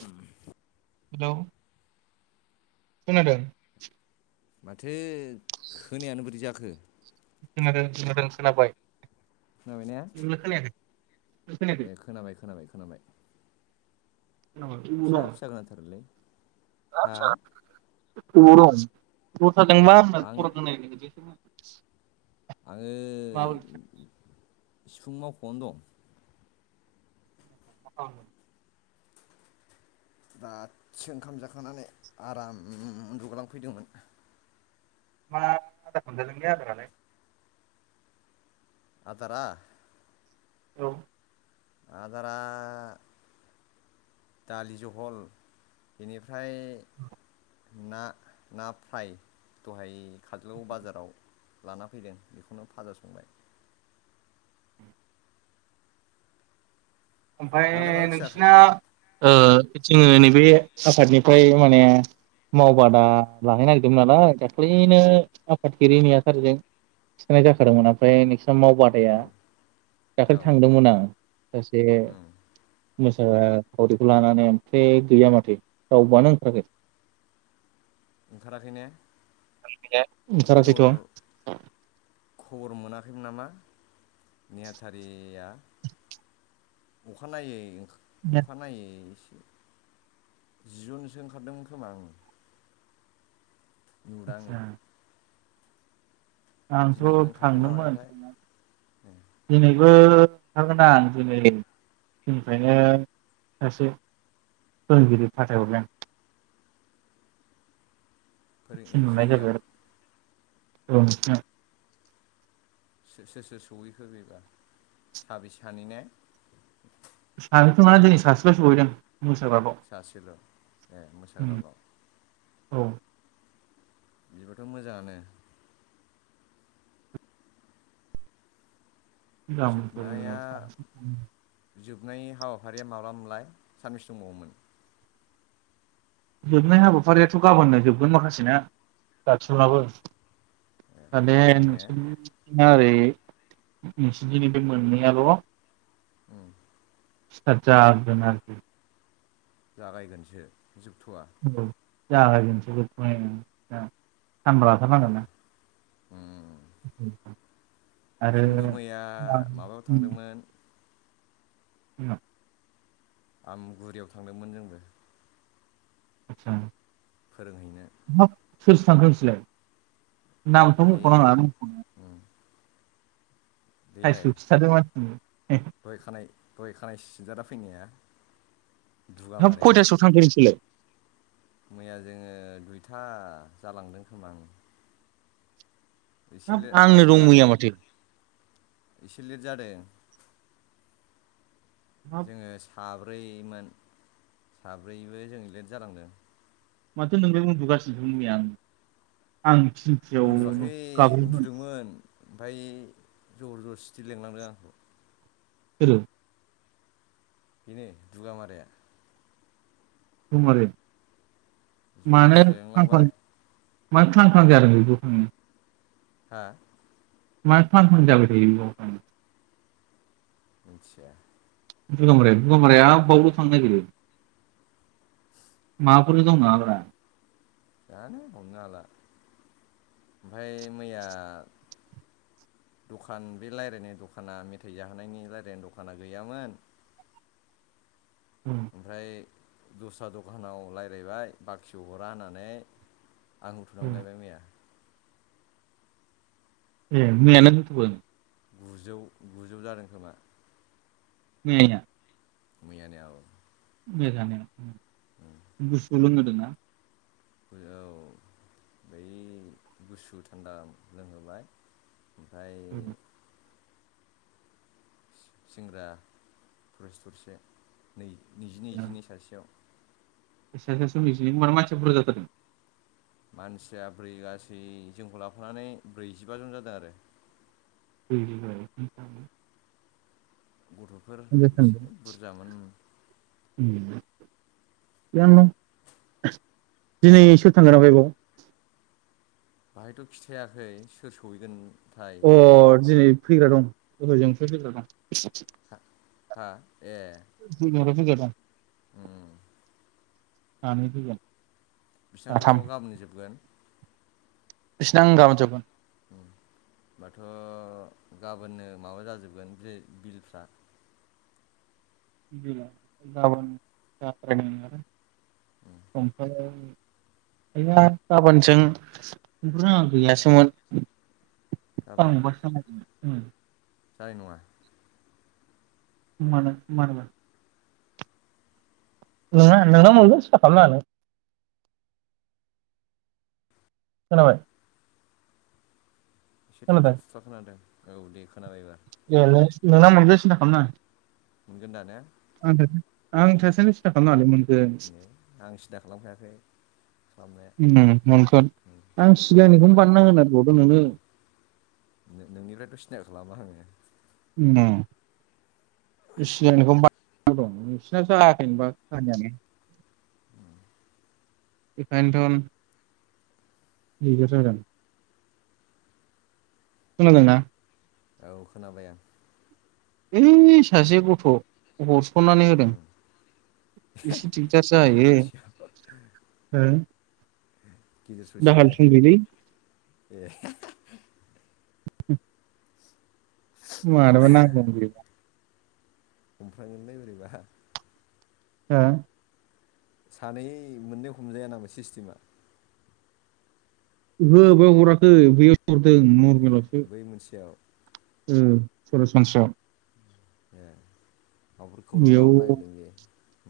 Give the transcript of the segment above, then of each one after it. [inaudible] Hello खोनादों? माथो खोनायानो बोरै जाखो? खोनादों खोनादों खोनाबाय। खोनाबाय ने नोंलाय खोनायाखै? खोनायाखै ए खोनाबाय खोनाबाय खोनाबाय। फिसा खोनाबाय फिसा खोनाथारोलै। हा? आबाव दं? आङो [unintelligible] [inaudible] आङो। माबोरै मा सिफुं मावख'नो दं। [inaudible] दादसो ओंखाम जाखांनानै आराम उन्दुग्लांफैदोंमोन। मा आदार मोनजादोंलै आदायालाय? आदारा? औ। आदारा दालि जहल बेनि। फ्राय। ना ना फ्राय दहाय। खाजलगाव बाजाराव। लाना फैदों बेखौनो भाजा संबाय। ओमफाय नोंहालाय मा ओंख्रि जाखो नोंसिना। ओ जोङो नैबे आफादनिफ्राय माने। औ मावबादा लाहैनो नागिरदोंमोन नालाय दाख्लि। नो आफादगिरि नेहाथारिजों थिनाय जाखादोंमोन ओमफ्राय आसाम मावबादाया औ दाखालि थांदोंमोन आं बे मोसाखावरिखौ लानानै ओमफ्रायो गैया माथो रावबोआनो ओंखाराखै ओंखाराखै ने ओंखाराखैथ' खबर खबर मोनाखैमोन नामा नेहाथारिया अखानायै अखानायै जियनसो ओंखारदोंमोन खोमा आङो [unintelligible] आङो आदसा आंथ' दिनैबो ओंखारदों ना थांदोंमोन मादोंथाय दिनै बो थांगोनदां दिनै जनिफ्रायनो सासे फोरोंगिरि फाथायहरदों आं फोरोंगिरि थिनहरनाय जाबाय जोंनियाव आरो औ सोर सोर सहैखो बेबा साबै सानै ने [unintelligible] खोमा दिनै सासेल' सहैदों मोसाग्राखौ सासेल' ए मोसाग्राल' औ बिबोथ' मोजाङानो जोबनाया [unintelligible] जोबनाय हाबाफारिया माब्ला मोनलाय सानबिसे दंबावोमोन? जोबनाय हाबाफारियाथ' गाबोननो जोबगोन माखासेना दानसलाबो। [unintelligible] ए ओरै गाबोननो ने नोंसोरनि दिनि बे मोननैयाल' उम [unintelligible] जागायगोनसो। जोबथ'वा औ। जागायजोनसो [unintelligible] सानबा लाथारनांगोन ना। उम। [inaudible] आरो जोंबो मैया माबायाव उम थांदोंमोन। [unintelligible] आमगुरियाव थांदोंमोन जोंबो। आतसा। फोरोंहैनो। सोर सोर थांखो नोंसोरलाय? नामखौ बे मुंख' नाङा। बैलाय मानसिनो दहाय खानाय दहाय खानाय सिनजाना फैनाया। हाब दुगामाराया खयथासोआव थाखौ नोंसोरलाय? मैया जोङो दुइथा जालांदों खोमा। एसे हाब लेट आंनो आरायथा दं जादों मैया माथो एसे लेट जादों। हाब जोङो साब्रै ब्रैमोन साब्रैबो जोङो लेट जालांदों। माथो नोंलाय उन्दुगासिनोमोन मैया आं आं थिनथायाव उन्दुवाखै गाब्रबोमोन उन्दुदोंमोन ओमफ्राय जबरजसटि लिलांदों आंखौ। सोरो? बेनो दुगा माराया। [unintelligible] मानो जर [unintelligible] जस्ति लेंलांबाय मानो ख्लां ख्लां जादों बियो बेयाव थांनो? हा? मानो ख्लां ख्लां जाबाय थायो बेयाव थांनो। आतसा। दुगामाराया दुगामाराया बावल' थांनो नागिरो माबाफोर दं नङाब्रा? जानो हमनो हाला ओमफाय मैया दखान बे रायलायनाय दखाना मेथाइ जाहोनायनि रायलायनाय दखाना गैयामोन। ओमफ्राय दस्रा दखानाव रायलायबाय बाखिबो हरा होननानै आं [unintelligible] मैया ए मैया नों [unintelligible] गुजौ गुजौ जादों खोमा। मैयाना मैयानिया औ मैया जानायाव गुसु लोंहोदोंना? औ बै गुसु थान्दा लोंहोबाय ओमफ्राय [inaudible] सिंग्रा थरसे थरसे नै। नैजिनैजिनै सासेयाव [unintelligible] मानसिया बुरजा जाथारदों मानसिया ब्रै गासै जोंखौ लाफानानै ब्रैजिबा जन जादों आरो। [unintelligible] गथ'फोर बुरजा एसे थांदों बुरजामोन। [unintelligible] दिनै सोर थांगोन ओमफाय बायाव? बाहायथ' खिथायाखै सोर सौहैगोन अ दिनै फैग्रा दं अट'जोंफ्राय फैग्रा दं हा हा ए [unintelligible] ओम सानै फैगोन बिसिनाथ' साथाम गाबोननो जोबगोन इसना ओं गाबोन जोबगोन होमबाथ' गाबोननो माबा जाजोबगोन बे बिलफ्रा‌। गाबोन [unintelligible] उम गाबोनजों [unintelligible] गैयासोमोन। ओं गाबोन [unintelligible] उम जानाय नङा। मानो मानोमोन? नोंङा नोंना मोनगोन सिनथा खालामनाङा नों। खोनाबाय एसे थाबथा खोनादों थुबथा खोनादों। औ दे खोनाबायबा ए [unintelligible] मोनगोन सिन्था खालामनाङा। मोनगोन दा ने आं थाइसे आं थासान्दियाव सिन्था खालामनाङा लै मोनगोन आं सिन्था खालामखायाखै खालामनाया उम मोनगोन आं सिगांनिखौनो नोंनिफ्राय बानायना होनो बावदों नोंनो नोंनिफ्रायथ' सिन्था खालामा आङो। सिगांनिखौ [unintelligible] नोंसिना जायाखैनोबा खामानियानो। उम एखाइन्थ' [unintelligible] खोनादोंना? औ खोनाबाय आं। ओइ सासे गथ' हर खननानै होदों उम एसे दिगदार गेजेर ससेयाव जायो गेजेर दाहाल ससेयावनो थुंग्रिलै ए [inaudible] मारैबो नांगौमोन हमफ्रांगोनलै बोरैबा हा सानै मोननै हमजाया नामा सिस्टेमा? ओहो बावगाराखै बेयाव परतेल ए नरमेलावसो बै मोनसेयाव औ सरासनस्रायाव ए माबाफोर खौरां लाहरनो नागिरदों बेयो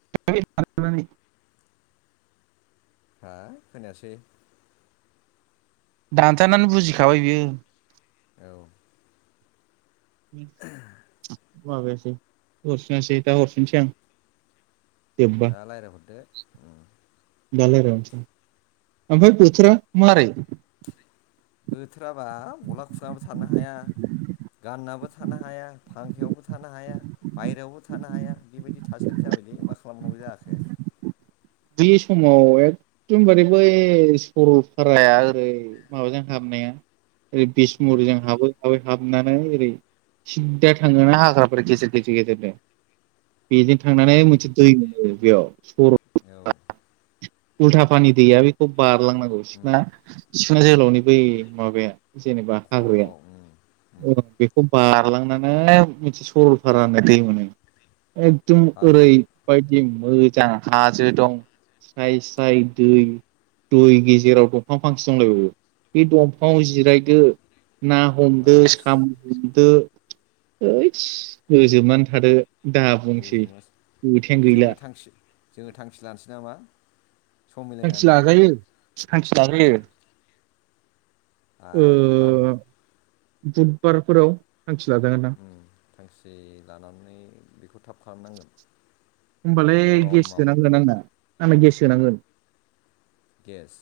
[unintelligible] हा खोनायासै दानजानानै बुजिखाबाय बियो। औ बे। माबायासै हरफिनासै दा हरफिनोसै आं। जोब्बा दा रायज्लायहरदो। दा रायज्लायनोसै आं ओमफ्राय बोथोरा मारै। बोथोराबा गला खुनाबो थानो हाया गाननाबो थानो हाया फांखायावबो थानो हाया। बायेरायावबो थानो हाया बेबायदि थार। थासारि जाबायलै मा खालामबावनांगौ जाखो। बे समाव एकदमबारे बै सरलपाराया ओरै माबाजों हाबनाया। ओरै उम बिसमुरिजों हाबै हाबै हाबो। हाबनानै ओरै सिददा थांनानै हाग्राबारि गेजेर गेजेर गेजेरजों। बेजों थांनानै मोनसे दै। बेयाव। औ उलथा फानि दैया बेखौ बारनानै। बारलां नांगौ। उम सिखोना जोहोलावनि बै माबाया। जेनेबा हाग्राया। खर'आव उम उम औ बेखौ। बारलांनानै मोनसे सरलपारा होननाय दै मोनो। एगदम हाजो ओरै बायदि। मोजां हाजो दं स्राय स्राय दै दै गेजेराव दंफां फांसे दंलायबो बे दंफांआव जिरायदो ना हम। [unintelligible] बास साम हमदो। ओइदस गोजोमनानै थादो। दा बुंसै खोथायानो गैला जोङो थांखि जोङो थांखि लानोसै नामा? सम थांखि मिलायनानै लाजायो थांखि उम लाजायो। ओ आराम। बुधबारफोराव। थांखि लाजागोनदां थांखि लानानै बेखौ थाब। खालामनांगोन। होमबालाय गेस गरमाव सोनांगोन आंना। आंना गेस सोनांगोन। गेस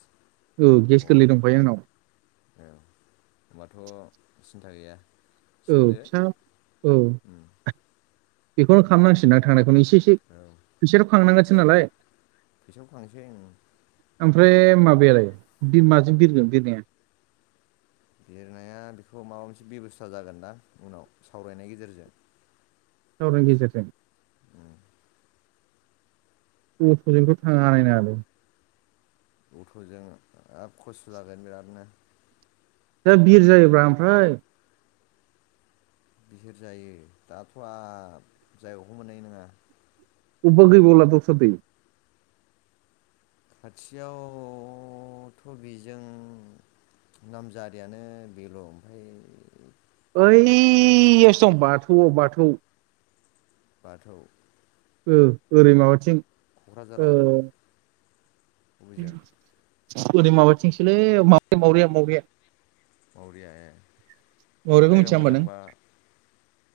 औ गेस अ गोरलै दंखायो आंनाव औ होमबाथ सिन्था गैया। औ सोदो फिसा औ। उम बेखौनो खालामनांसिगोन आं थांनायखौ मि। फैस' औ फैसाथ खांनांगोनसो जाय नालाय। फैसाखौ खांसै उम ओमफ्राय माबायालाय बि माजों बिरगोन बिरनाया? लिरनाया बेखौ माबा मोनसे बेब'स्था जागोन दा उनाव सावरायनायनि गेजेरजों। सावराय गेजेरजों। उम अट'जोंथ' थाङानो हानाय नङा लोय। अट'जों हाब खस्थ' जागोन बिरादनो। दा बिर जायोब्रा ओमफ्राय। बिहिर जायो दाथ' आ जायगाखौनो मोननाय नङा। उबा गैबावला दस्रा दै। खाथियावथ' बेजों नामजारियानो बेल' ओमफाय। बै एस दं बाथौआव बाथौ। बाथौ। ओ ओरै माबाथिं। क'क्राझाराव। हबिजों द। ओरै माबाथिंसोलै माबै मावरिया मावरिया। मावरियाया। मावरियाखौ जायगा मिथिया होमबा नों मोजांबा।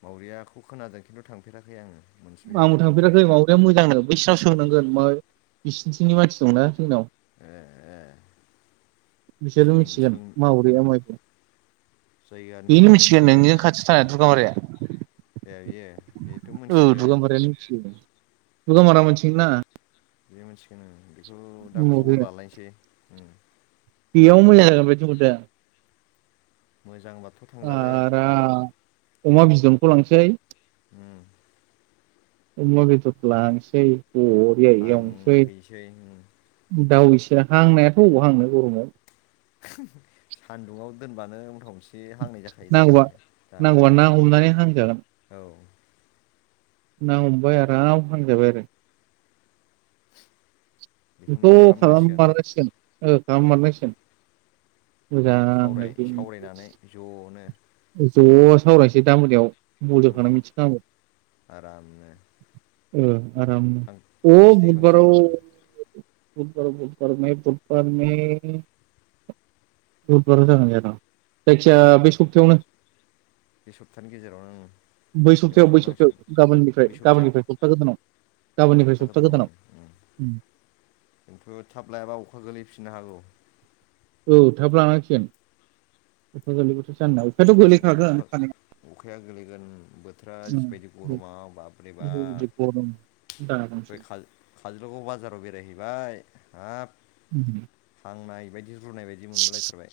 मावरियाखौ खोनादों खिन्थु थांफेराखै आङो। मोनसेबो आंबो जायगा थांफिराखै मा। बे मोजां नों। बिसिनाव सोंनांगोन म। बिसिनिथिंनि मानसि दंना। जोंनाव ए ए बिसोरो सों मिथिगोन सों उम मावरिया माइ दं जायगानि बेनो सोमोन्दै मिथिगोन एसे ए नोंजों खाथियाव थानाय दुगामाराया। ए बियो बेथ' ओ मोनथिगोन दुगामारायानो मिथिगो दुगामारा मिथिना बे मोनथिगोन ओ बेखौ दा खबर लालायनोसै। बेयावनो मोजां जागोन बायदि मोनदो आं। मोजां बा थ' थांजागोन आराम अमा बिदनखौ लांसै उम अमा बेदर लांसै बरिया एवनोसै थांहैसै उम दाउ एसे ज हांनायाथ' अबाव हांनो गरमाव सान्दुङाव दोनबानो [unintelligible] एसे हांनाय जाखायो नांगौबा दरेक्टनो दा नांगौबा ना हमनानै हांजागोन। औ। ना हमबाय आराम हांजाबाय आरो। बेखौनो बेखौ खालाम खालामनांसिगोन मारनांसिगोन ओ खालाम औ मारनांसिगोन। मोजांनो सावराय बे सावरायनानै ज'नो उम [inaudible] ज' सावरायनोसै दा मोनायाव। बलजा खानाय मिथिनांगौ। आरामनो [inaudible] ओ आराम थां अ थांखि दैखांसै बुदबाराव उम बुधबार बुधबार मे बुधबार मे बुधबार जागोन जानो? जायखिजाया बे सप्तायावनो। बे सप्तानि गेजेरावनो उम [inaudible] बै बेयावनो सप्तायाव बै सप्तायाव खालामनांसिगोन गाबोननिफ्राय बै सप्तायाव गाबोननिफ्राय सप्ता गोदानाव गाबोननिफ्राय सप्ता गोदानाव उम। खिन्थु थाब लायाबा अखा गोलैफिननो हागौ। औ थाब लानांसिगोन अखा गोलैबाथ जाननाव अखायाथ' गोलै खागोन खानाया। खाया गोलैगोन बोथोरा उम जिबायदि गरमाव बाब्रे बाब बे गरम बे दाबांसो काल-काजलगाव बाजाराव बेरायहैबाय हाब उम हांनाय बायदि रु रुनाय बायदि मोनबोलायथारबाय।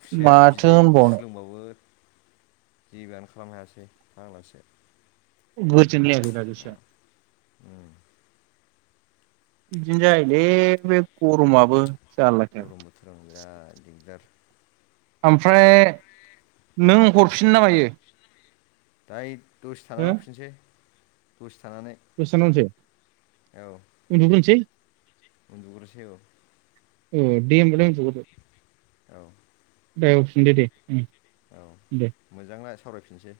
खुसेर माथो बिदै होनबावनो गुसु लोंबाबो जिबोआनो खालामनो हायासै फाग्लासो। गोजोन लायाखै [unintelligible] मा उम। बिदिनो जायोलै बे गरमआबो। गरम बोथोराव बिराद दिगदार। ओमफ्राय नों हरफिनो ना मायो? दाय दसे थानानै हो हरफिनसै। दसे थानानै दसे थाना हरसै? औ उन्दु ग्रोनोसै। उन्दुग्रोसै औ। ए दे होनबालाय उन्दुगोरदो। औ दाहाय हरफिन दे। उम, औ दे। मोजांना सावरायफिनसै।